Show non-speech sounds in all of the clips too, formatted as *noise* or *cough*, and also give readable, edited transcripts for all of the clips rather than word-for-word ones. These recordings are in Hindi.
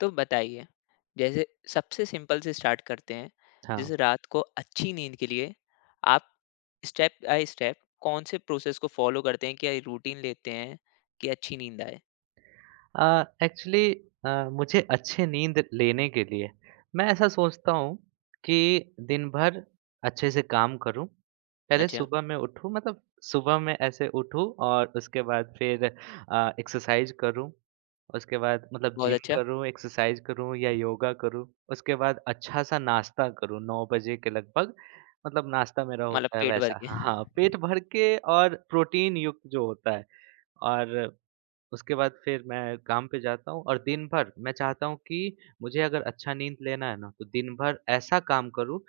तो बताइए। जैसे सबसे सिंपल से स्टार्ट करते हैं। जैसे हाँ। रात को अच्छी नींद के लिए आप स्टेप बाय स्टेप कौन से प्रोसेस को फॉलो करते हैं, क्या रूटीन लेते हैं कि अच्छी नींद आए। एक्चुअली मुझे अच्छी नींद लेने के लिए मैं ऐसा सोचता हूँ कि दिन भर अच्छे से काम करूँ। पहले अच्छा। सुबह मैं उठूँ मतलब सुबह मैं ऐसे उठूँ और उसके बाद फिर एक्सरसाइज़ करूँ। उसके बाद मतलब बहुत जिम अच्छा। करूँ, एक्सरसाइज़ करूँ या योगा करूँ। उसके बाद अच्छा-सा नाश्ता करूँ 9 बजे के लगभग। मतलब नाश्ता मेरा मतलब होता है पेट भर वैसा के हाँ, *laughs* हाँ पेट भर के और प्रोटीन युक्त जो होता है। और उसके बाद फिर मैं काम पे जाता हूँ और दिन भर मैं चाहता हूँ कि मुझे अगर अच्छा नींद लेना है ना तो दिन भर ऐसा काम करूँ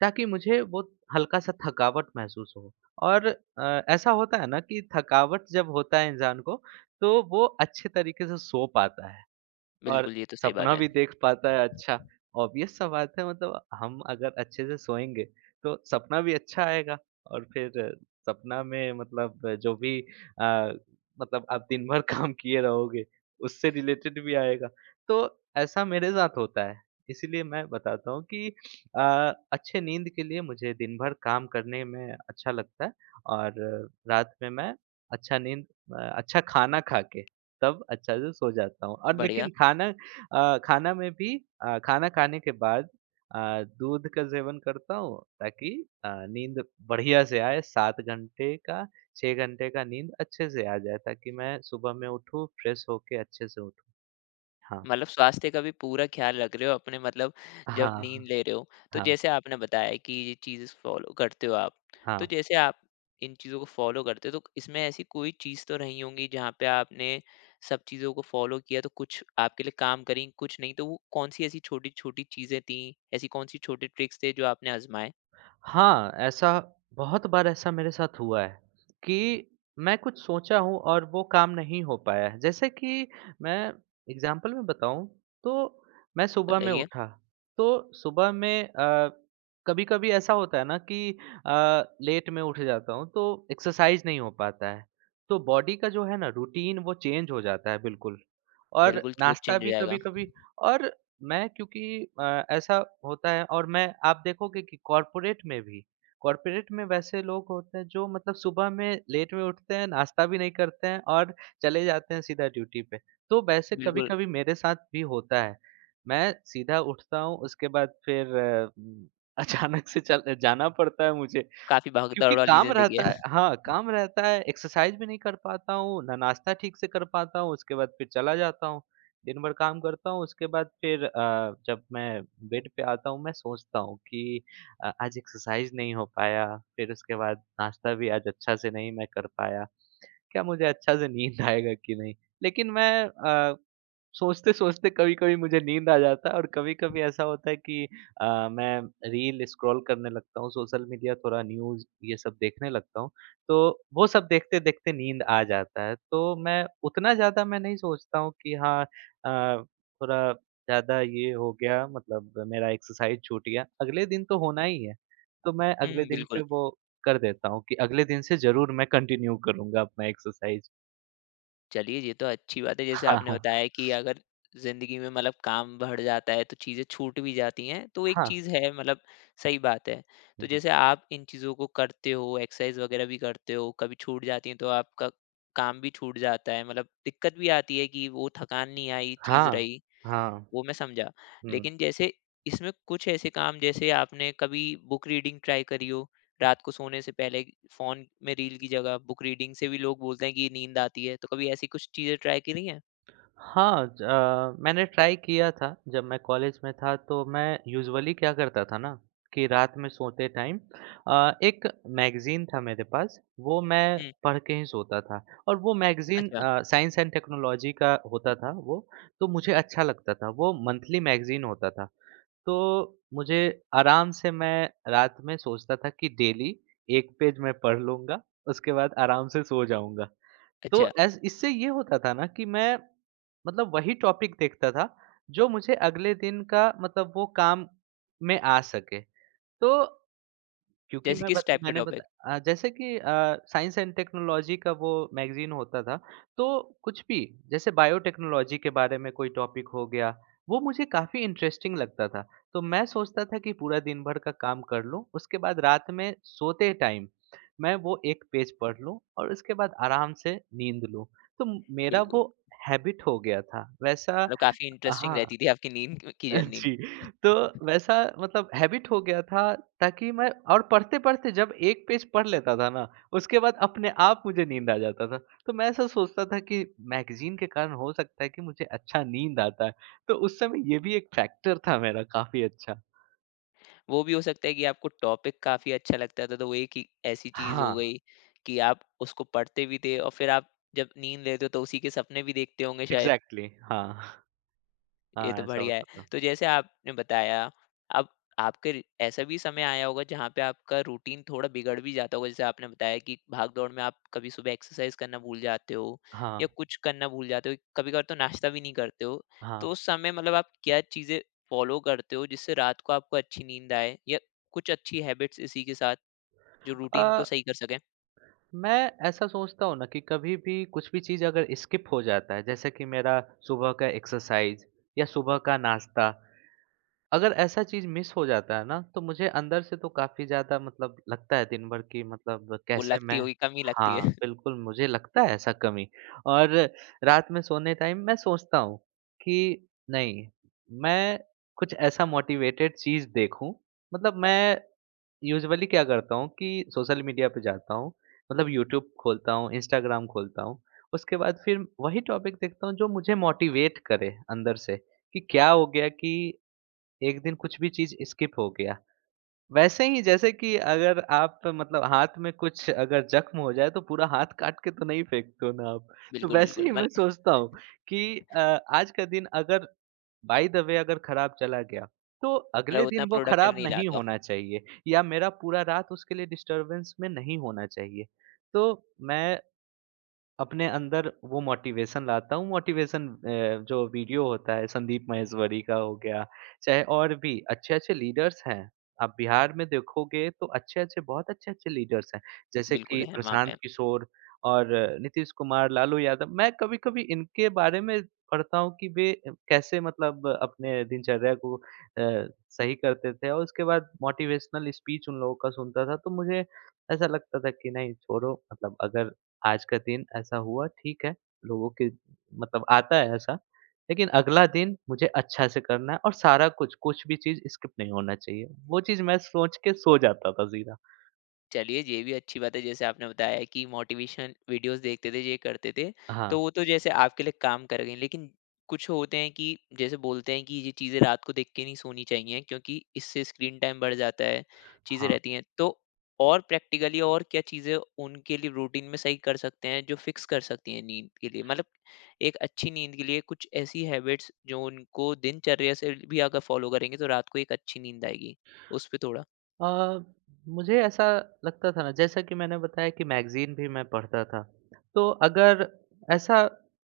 ताकि मुझे वो हल्का सा थकावट महसूस हो। और ऐसा होता है ना कि थकावट जब होता है इंसान को तो वो अच्छे तरीके से सो पाता है और बिल्कुल, ये तो सही बात सपना है। भी देख पाता है अच्छा। ऑब्वियस सा बात है मतलब हम अगर अच्छे से सोएँगे, तो सपना भी अच्छा आएगा और फिर सपना में मतलब मतलब आप दिन भर *laughs* काम किए रहोगे, उससे रिलेटेड भी आएगा। तो ऐसा मेरे साथ होता है, इसीलिए मैं बताता हूँ कि अ, अच्छे नींद के लिए मुझे दिन भर काम करने में अच्छा लगता है और रात में मैं अच्छा नींद अच्छा खाना खा के तब अच्छा से सो जाता हूँ। और बढ़िया। लेकिन खाना खाना में भी खाना खाने के बाद दूध का सेवन करता हूँ ताकि नींद बढ़िया से आए। 7 घंटे का 6 घंटे का नींद अच्छे से आ जाए ताकि मैं सुबह में उठूँ, फ्रेश होके अच्छे से उठूँ। हाँ। मतलब स्वास्थ्य का भी पूरा ख्याल रख रहे हो अपने, मतलब जब नींद हाँ, ले रहे हो। तो हाँ, जैसे आपने बताया कि ये चीज़ें फ़ॉलो करते हो आप। तो हाँ। जैसे आप इन चीज़ों को फ़ॉलो करते हो, तो इसमें ऐसी कोई चीज़ तो रही होंगी जहाँ पे आपने सब चीज़ों को फ़ॉलो किया, तो कुछ आपके लिए काम करी, कुछ नहीं। तो वो कौन-सी ऐसी छोटी-छोटी चीज़ें थीं? ऐसी कौन-सी छोटे ट्रिक्स थे जो आपने आज़माए? हाँ, ऐसा बहुत बार ऐसा मेरे साथ हुआ है कि मैं कुछ सोचा हूँ और वो काम नहीं हो पाया है। जैसे कि मैं एग्ज़ाम्पल में बताऊँ तो मैं सुबह में बताइए। उठा, तो सुबह में कभी-कभी ऐसा होता है ना कि अ, लेट में उठ जाता हूँ तो एक्सरसाइज़ नहीं हो पाता है। तो बॉडी का जो है ना रूटीन वो चेंज हो जाता है बिल्कुल। और बिल्कुल नाश्ता चेंज हो भी जाएगा। कभी-कभी। और मैं क्योंकि ऐसा होता है और मैं आप देखोगे कि कॉर्पोरेट में भी, कॉर्पोरेट में वैसे लोग होते हैं जो मतलब सुबह में लेट में उठते हैं, नाश्ता भी नहीं करते हैं और चले जाते हैं सीधा ड्यूटी पे। तो वैसे बिल्कुल, कभी-कभी मेरे साथ भी होता है। मैं सीधा उठता हूँ उसके बाद फिर उम, अचानक से चल जाना पड़ता है मुझे काफ़ी भाग-दौड़ क्योंकि वाली काम ज़िंदगी रहता है। है। हाँ, काम रहता है, एक्सरसाइज़ भी नहीं कर पाता हूँ, ना नाश्ता ठीक से कर पाता हूँ, उसके बाद फिर चला जाता हूँ। दिन भर काम करता हूँ, उसके बाद फिर जब मैं बेड पे आता हूँ, मैं सोचता हूँ कि आज एक्सरसाइज़ नहीं हो पाया, फिर उसके बाद नाश्ता भी आज अच्छा से नहीं मैं कर पाया। क्या मुझे अच्छा से नींद आएगा कि नहीं? लेकिन मैं सोचते-सोचते कभी-कभी मुझे नींद आ जाता है और कभी-कभी ऐसा होता है कि अ, मैं रील स्क्रॉल करने लगता हूँ, सोशल मीडिया थोड़ा न्यूज़ ये सब देखने लगता हूँ, तो वो सब देखते-देखते नींद आ जाता है। तो मैं उतना ज़्यादा मैं नहीं सोचता हूँ कि हाँ थोड़ा ज़्यादा ये हो गया मतलब मेरा एक्सरसाइज़ छूट गया, अगले दिन तो होना ही है। तो मैं अगले हुँ, दिन पे बिल्कुल। वो कर देता हूँ कि अगले दिन से ज़रूर मैं कंटिन्यू करूँगा अपना एक्सरसाइज़। चलिए ये तो अच्छी बात है। जैसे हाँ, आपने हाँ। बताया कि अगर जिंदगी में मतलब काम बढ़ जाता है तो चीजें छूट भी जाती हैं, तो एक हाँ। चीज है मतलब सही बात है। तो हुँ, हुँ। जैसे आप इन चीजों को करते हो, एक्सरसाइज वगैरह भी करते हो, कभी छूट जाती है तो आपका काम भी छूट जाता है, मतलब दिक्कत भी आती है कि वो थकान नहीं आई, चीज हाँ। रही हाँ। वो मैं समझा। हुँ। लेकिन जैसे इसमें कुछ ऐसे काम, जैसे आपने कभी बुक रीडिंग ट्राई करी हो? रात को सोने से पहले फ़ोन में रील की जगह बुक रीडिंग से भी लोग बोलते हैं कि नींद आती है, तो कभी ऐसी कुछ चीज़ें ट्राई करी हैं? हाँ, मैंने ट्राई किया था जब मैं कॉलेज में था तो मैं यूजुअली क्या करता था ना कि रात में सोते टाइम एक मैगज़ीन था मेरे पास। वो मैं हुँ, पढ़ के ही सोता था और वो मैगज़ीन अच्छा, साइंस एंड टेक्नोलॉजी का होता था वो, तो मुझे अच्छा लगता था। वो मंथली मैगज़ीन होता था। तो मुझे आराम से मैं रात में सोचता था कि डेली 1 पेज मैं पढ़ लूँगा, उसके बाद आराम से सो जाऊँगा। तो अच्छा। एस इससे ये होता था ना कि मैं मतलब वही टॉपिक देखता था जो मुझे अगले दिन का मतलब वो काम में आ सके। तो क्योंकि जैसे मैं किस बत टाइप का मैंने टॉपिक? बता अ, जैसे कि साइंस एंड टेक्नोलॉजी का वो मैगज़ीन होता था, तो कुछ भी जैसे बायोटेक्नोलॉजी के बारे में कोई टॉपिक हो गया, वो मुझे काफ़ी इंटरेस्टिंग लगता था। तो मैं सोचता था कि पूरा दिन भर का काम कर लूँ, उसके बाद रात में सोते टाइम मैं वो 1 पेज पढ़ लूँ और उसके बाद आराम से नींद लूँ। तो मेरा बिल्कुल, वो हैबिट हो गया था। वैसा मतलब काफ़ी इंटरेस्टिंग हाँ, रहती थी आपकी नींद क की *laughs* जर्नी। जी, तो वैसा मतलब हैबिट हो गया था ताकि मैं और पढ़ते-पढ़ते जब 1 पेज पढ़ लेता था ना, उसके बाद अपने आप मुझे नींद आ जाता था। तो मैं ऐसा सोचता था कि मैगज़ीन के कारण हो सकता है कि मुझे अच्छा नींद आता है, तो उस समय ये भी एक फैक्टर था मेरा काफ़ी अच्छा। वो भी हो सकता है कि आपको टॉपिक काफ़ी अच्छा लगता था, तो वो एक ही ऐसी चीज़ हो हाँ, गई कि आप उसको पढ़ते भी थे और फिर आप जब नींद लेते हो तो उसी के सपने भी देखते होंगे शायद? एग्ज़ैक्टली। हाँ, ये तो हाँ, ऐसा बढ़िया है। होता था। तो जैसे आपने बताया, अब आपके र ऐसा भी समय आया होगा जहाँ पे आपका रूटीन थोड़ा बिगड़ भी जाता होगा। जैसे आपने बताया कि भाग-दौड़ में आप कभी सुबह एक्सरसाइज़ करना भूल जाते हो हाँ, या कुछ करना भूल जाते हो, कभी-कभार तो नाश्ता भी नहीं करते हो। हाँ। तो उस समय मतलब आप क्या चीज़ें फ़ॉलो करते हो जिससे रात को आपको अच्छी नींद आए, या कुछ अच्छी हैबिट्स इसी के साथ जो अ रूटीन को सही कर सकें? मैं ऐसा सोचता हूँ ना कि कभी भी कुछ भी चीज़ अगर स्किप हो जाता है जैसे कि मेरा सुबह का एक्सरसाइज या सुबह का नाश्ता, अगर ऐसा चीज़ मिस हो जाता है ना तो मुझे अंदर से तो काफ़ी ज़्यादा मतलब लगता है दिन भर कि मतलब वो कैसे लगती मैं। होगी, कम ही लगती हाँ, है। *laughs* बिल्कुल मुझे लगता है ऐसा कमी। और रात में सोने टाइम मैं सोचता हूँ कि नहीं, मैं कुछ ऐसा मोटिवेटेड चीज़ देखूँ। मतलब मैं यूजुअली क्या करता हूँ कि सोशल मीडिया पे जाता हूँ, मतलब यूट्यूब खोलता हूँ, इंस्टाग्राम खोलता हूँ। उसके बाद फिर वही टॉपिक देखता हूँ जो मुझे मोटिवेट करे अंदर से, कि क्या हो गया कि एक दिन कुछ भी चीज़ स्किप हो गया। वैसे ही जैसे कि अगर आप मतलब हाथ में कुछ अगर जख्म हो जाए तो पूरा हाथ काट के तो नहीं फेंकते हो ना आप। तो बिल्कुल, वैसे बिल्कुल। ही मल मैं सोचता हूँ कि अ, आज का दिन अगर बाय द वे अगर खराब चला गया तो अगले मतलब दिन उतना वो प्रोडक्टिव खराब नहीं नहीं रहता हो। होना चाहिए या मेरा पूरा रात उसके लिए डिस्टरबेंस में नहीं होना चाहिए। तो मैं अपने अंदर वो मोटिवेशन लाता हूँ, मोटिवेशन जो वीडियो होता है संदीप महेश्वरी का हो गया, चाहे और भी अच्छे-अच्छे लीडर्स हैं। आप बिहार में देखोगे तो अच्छे-अच्छे बहुत अच्छे-अच्छे लीडर्स हैं, जैसे बिल्कुल कि है वहाँ प्रशांत पे। किशोर और नीतीश कुमार, लालू यादव। मैं कभी-कभी इनके बारे में पढ़ता हूँ कि वे कैसे मतलब अपने दिनचर्या को सही करते थे और उसके बाद मोटिवेशनल स्पीच उन लोगों का सुनता था, तो मुझे ऐसा लगता था कि नहीं छोड़ो मतलब अगर आज का दिन ऐसा हुआ ठीक है, लोगों के मतलब आता है ऐसा, लेकिन अगला दिन मुझे अच्छा से करना है और सारा कुछ, कुछ भी चीज़ स्किप नहीं होना चाहिए। वो चीज़ मैं सोच के सो जाता था सीधा। चलिए ये भी अच्छी बात है, जैसे आपने बताया कि मोटिवेशन वीडियोस देखते थे, ये करते थे, हाँ, तो वो तो जैसे आपके लिए काम कर गई, लेकिन कुछ होते हैं कि जैसे बोलते हैं कि ये चीज़ें रात को देख के नहीं सोनी चाहिए क्योंकि इससे स्क्रीन टाइम बढ़ जाता है, चीज़ें हाँ। रहती हैं। तो और प्रैक्टिकली और क्या चीज़ें उनके लिए रूटीन में सही कर सकते हैं जो फिक्स कर सकती हैं नींद के लिए, मतलब एक अच्छी नींद के लिए कुछ ऐसी हैबिट्स जो उनको दिनचर्या से भी अगर फॉलो करेंगे तो रात को एक अच्छी नींद आएगी, उस पर थोड़ा। अ, मुझे ऐसा लगता था ना जैसा कि मैंने बताया कि मैगज़ीन भी मैं पढ़ता था। तो अगर ऐसा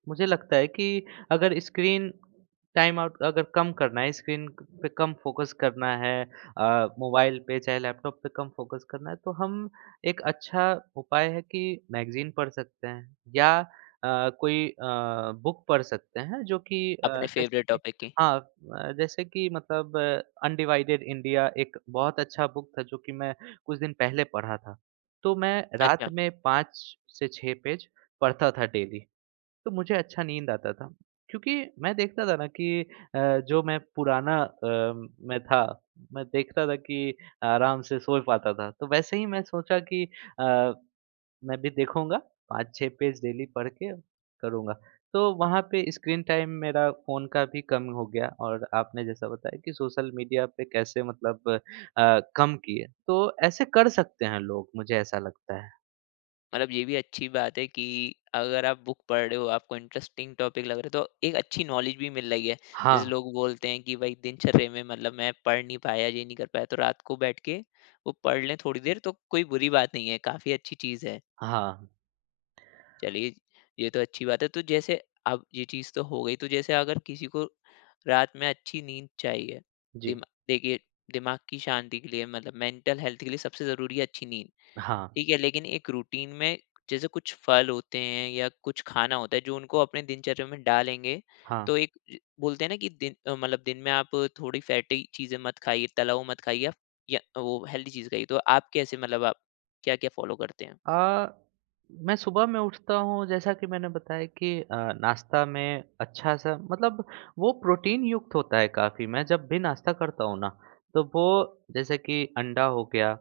मुझे लगता है कि अगर स्क्रीन टाइम आउट अगर कम करना है, स्क्रीन क पे कम फ़ोकस करना है मोबाइल पे चाहे लैपटॉप पे कम फ़ोकस करना है, तो हम एक अच्छा उपाय है कि मैगज़ीन पढ़ सकते हैं या बुक पढ़ सकते हैं जो कि अपने जैसे फेवरेट कि टॉपिक की। जैसे कि मतलब अनडिवाइडेड इंडिया एक बहुत अच्छा बुक था जो कि मैं कुछ दिन पहले पढ़ा था। तो मैं रात अच्छा। में 5 से 6 पेज पढ़ता था डेली, तो मुझे अच्छा नींद आता था। क्योंकि मैं देखता था ना कि अ, जो मैं पुराना अ, मैं था, मैं देखता था कि आराम से सो पाता था। तो वैसे ही मैं सोचा कि अ, मैं भी देखूँगा, 5-6 पेज डेली पढ़ के करूँगा। तो वहाँ पे स्क्रीन टाइम मेरा फ़ोन का भी कम हो गया और आपने जैसा बताया कि सोशल मीडिया पे कैसे मतलब कम किए। तो ऐसे कर सकते हैं लोग, मुझे ऐसा लगता है। मतलब ये भी अच्छी बात है कि अगर आप बुक पढ़ रहे हो, आपको इंटरेस्टिंग टॉपिक लग रहा है, तो एक अच्छी नॉलेज भी मिल रही है। जैसे हाँ, लोग बोलते हैं कि भाई दिनचर्या में मतलब मैं पढ़ नहीं पाया, ये नहीं कर पाया, तो रात को बैठ के वो पढ़ लें थोड़ी देर, तो कोई बुरी बात नहीं है, काफी अच्छी चीज है। हाँ। चलिए ये तो अच्छी बात है। तो जैसे अब ये चीज तो हो गई, तो जैसे अगर किसी को रात में अच्छी नींद चाहिए, जी। दिमा देखिए, दिमाग की शांति के लिए मतलब मेंटल हेल्थ के लिए सबसे जरूरी है अच्छी नींद। हाँ, ठीक है, लेकिन एक रूटीन में जैसे कुछ फल होते हैं या कुछ खाना होता है जो उनको अपने दिनचर्या में डालेंगे, हाँ। तो एक ज बोलते हैं ना कि दिन मतलब दिन में आप थोड़ी फैटी चीज़ें मत खाइए, तला हुआ मत खाइए, आप या वो हेल्दी चीज़ खाइए। तो आप कैसे, मतलब आप क्या-क्या फ़ॉलो करते हैं? आ, मैं सुबह में उठता हूँ जैसा कि मैंने बताया कि नाश्ता में अच्छा सा मतलब वो प्रोटीन युक्त होता है काफ़ी। मैं जब भी नाश्ता करता हूँ ना तो वो जैसे कि अंडा हो गया,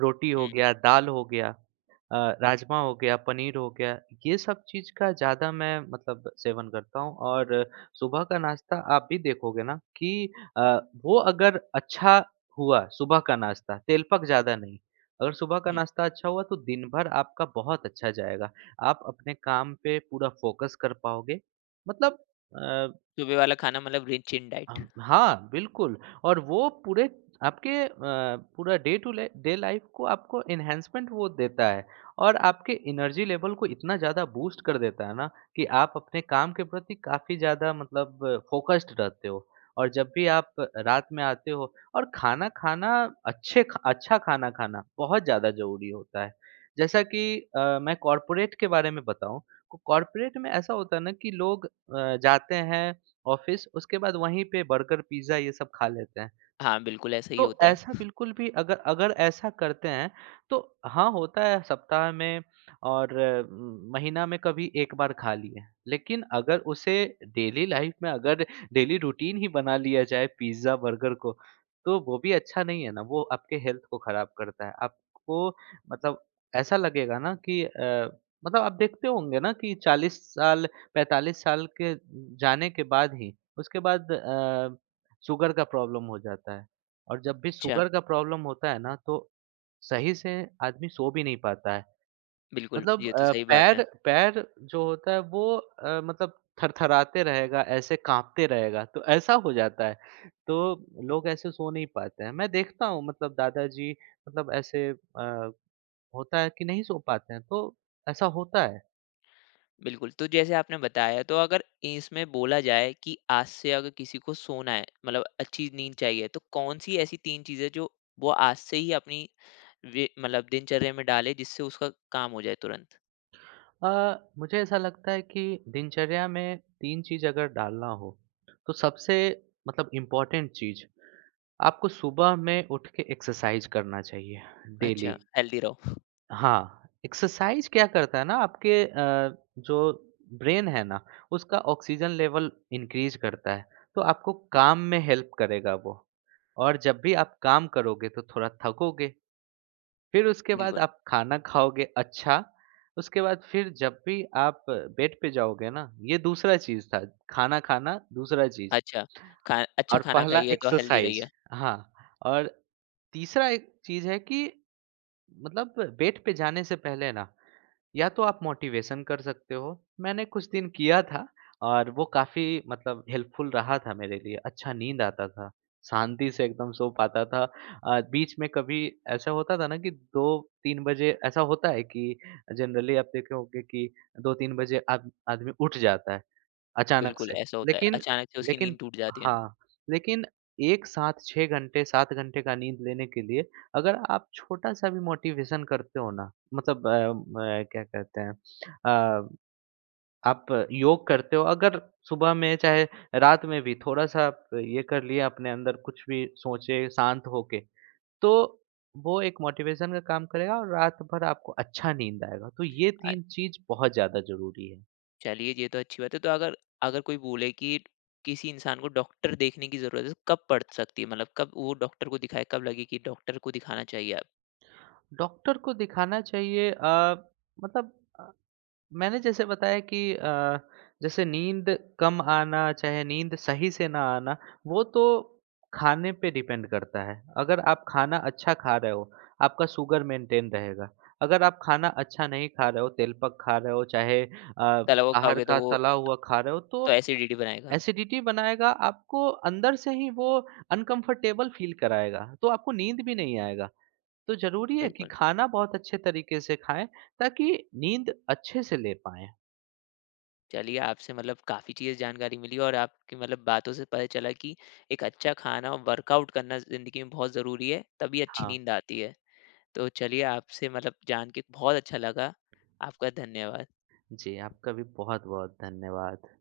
रोटी हो हुँ, गया, दाल हो गया, राजमा हो गया, पनीर हो गया, ये सब चीज़ का ज़्यादा मैं मतलब सेवन करता हूँ। और सुबह का नाश्ता आप भी देखोगे ना कि वो अगर अच्छा हुआ सुबह का नाश्ता तेलपक ज़्यादा नहीं, अगर सुबह का हुँ। नाश्ता अच्छा हुआ तो दिन भर आपका बहुत अच्छा जाएगा। आप अपने काम पे पूरा फ़ोकस कर पाओगे। मतलब अ, सुबह वाला खाना मतलब रिच इन डाइट। हाँ, बिल्कुल। और वो पूरे आपके पूरा डे टू ले डे लाइफ़ को आपको एनहांसमेंट वो देता है और आपके एनर्जी लेवल को इतना ज़्यादा बूस्ट कर देता है ना कि आप अपने काम के प्रति काफ़ी ज़्यादा मतलब फ़ोकस्ड रहते हो। और जब भी आप रात में आते हो और खाना खाना अच्छे ख अच्छा खाना खाना बहुत ज़्यादा ज़रूरी होता है। जैसा कि मैं कॉर्पोरेट के बारे में बताऊँ, तो कॉर्पोरेट में ऐसा होता है ना कि लोग जाते हैं ऑफिस उसके बाद वहीं पे बर्गर, पिज़्ज़ा ये सब खा लेते हैं। हाँ, बिल्कुल ऐसा ही तो होता है। ऐसा बिल्कुल भी अगर अगर ऐसा करते हैं, तो हाँ, होता है सप्ताह में और महीना में कभी एक बार खा लिए। लेकिन अगर उसे डेली लाइफ़ में अगर डेली रूटीन ही बना लिया जाए पिज़्ज़ा, बर्गर को, तो वो भी अच्छा नहीं है ना, वो आपके हेल्थ को ख़राब करता है। आपको मतलब ऐसा लगेगा ना कि मतलब आप देखते होंगे ना कि 40 साल, 45 साल के जाने के बाद ही, उसके बाद शुगर का प्रॉब्लम हो जाता है। और जब भी अच्छा, शुगर का प्रॉब्लम होता है ना तो सही से आदमी सो भी नहीं पाता है। बिल्कुल, मतलब ये तो अ, सही बात है। पैर पैर जो होता है वो मतलब थरथराते रहेगा, ऐसे काँपते रहेगा, तो ऐसा हो जाता है। तो लोग ऐसे सो नहीं पाते हैं। मैं देखता हूँ मतलब दादाजी मतलब ऐसे होता है कि नहीं सो पाते हैं, तो ऐसा होता है। बिल्कुल, तो जैसे आपने बताया, तो अगर इसमें बोला जाए कि आज से अगर किसी को सोना है मतलब अच्छी नींद चाहिए, तो कौन-सी ऐसी 3 चीज़ें जो वो आज से ही अपनी वे मतलब दिनचर्या में डाले जिससे उसका काम हो जाए तुरंत? मुझे ऐसा लगता है कि दिनचर्या में 3 चीज़ अगर डालना हो, तो सबसे मतलब इम्पोर्टेंट चीज़, आपको सुबह में उठ के एक्सरसाइज़ करना चाहिए डेली। अच्छा, हेल्दी रहो। हाँ, एक्सरसाइज़ क्या करता है ना आपके जो ब्रेन है ना, उसका ऑक्सीजन लेवल इंक्रीज़ करता है, तो आपको काम में हेल्प करेगा वो। और जब भी आप काम करोगे तो थोड़ा थकोगे, फिर उसके बाद बिल्कुल, आप खाना खाओगे अच्छा, उसके बाद फिर जब भी आप बेड पे जाओगे ना, ये दूसरा चीज़ था, खाना खाना दूसरा चीज़ अच्छा, खा अच्छा और खाना पहला खाइए तो हेल्दी एक्सरसाइज़। रहिए। हाँ, और तीसरा एक चीज़ है कि मतलब बेड पे जाने से पहले ना या तो आप मोटिवेशन कर सकते हो। मैंने कुछ दिन किया था और वो काफ़ी मतलब हेल्पफुल रहा था मेरे लिए। अच्छा नींद आता था, शांति से एकदम सो पाता था। बीच में कभी ऐसा होता था ना कि 2-3 बजे ऐसा होता है कि जनरली आप देखे होंगे कि 2-3 बजे आद आदमी उठ जाता है। अचानक बिल्कुल, से। ऐसा होता है, लेकिन अचानक से उसकी लेकिन नींद टूट जाती है। हाँ, लेकिन एक साथ 6 घंटे, 7 घंटे का नींद लेने के लिए अगर आप छोटा-सा भी मोटिवेशन करते हो ना, मतलब अ, म क्या कहते हैं अ, आप योग करते हो, अगर सुबह में चाहे रात में भी थोड़ा-सा आप ये कर लिए अपने अंदर कुछ भी सोचे शांत होके, तो वो एक मोटिवेशन का काम करेगा और रात भर आपको अच्छा नींद आएगा। तो ये 3 चीज़ बहुत ज़्यादा ज़रूरी है। चलिए ये तो अच्छी बात है। तो अगर अगर कोई बोले कि किसी इंसान को डॉक्टर देखने की ज़रूरत है, तो कब पड़ सकती है? मतलब कब वो डॉक्टर को दिखाए, कब लगे कि डॉक्टर को दिखाना चाहिए अब? डॉक्टर को दिखाना चाहिए मतलब अ, मैंने जैसे बताया कि जैसे नींद कम आना, चाहे नींद सही से ना आना, वो तो खाने पे डिपेंड करता है। अगर आप खाना अच्छा खा रहे हो, आपका शुगर मेंटेन रहेगा। अगर आप खाना अच्छा नहीं खा रहे हो, तेलपक खा रहे हो, चाहे तला हुआ बाहर खाओगे तो का वो तला हुआ खा रहे हो, तो तो एसिडिटी बनाएगा। एसिडिटी बनाएगा, आपको अंदर से ही वो अनकंफर्टेबल फील कराएगा, तो आपको नींद भी नहीं आएगा। तो ज़रूरी है कि बिल्कुल, खाना बहुत अच्छे तरीके से खाएँ ताकि नींद अच्छे से ले पाएँ। चलिए आपसे मतलब काफ़ी चीज़ें जानकारी मिली, और आपकी मतलब बातों से पता चला कि एक अच्छा खाना और वर्कआउट करना ज़िंदगी में बहुत ज़रूरी है, तभी अच्छी हाँ, नींद आती है। तो चलिए आपसे मतलब जान के बहुत अच्छा लगा। आपका धन्यवाद। जी आपका भी बहुत-बहुत धन्यवाद।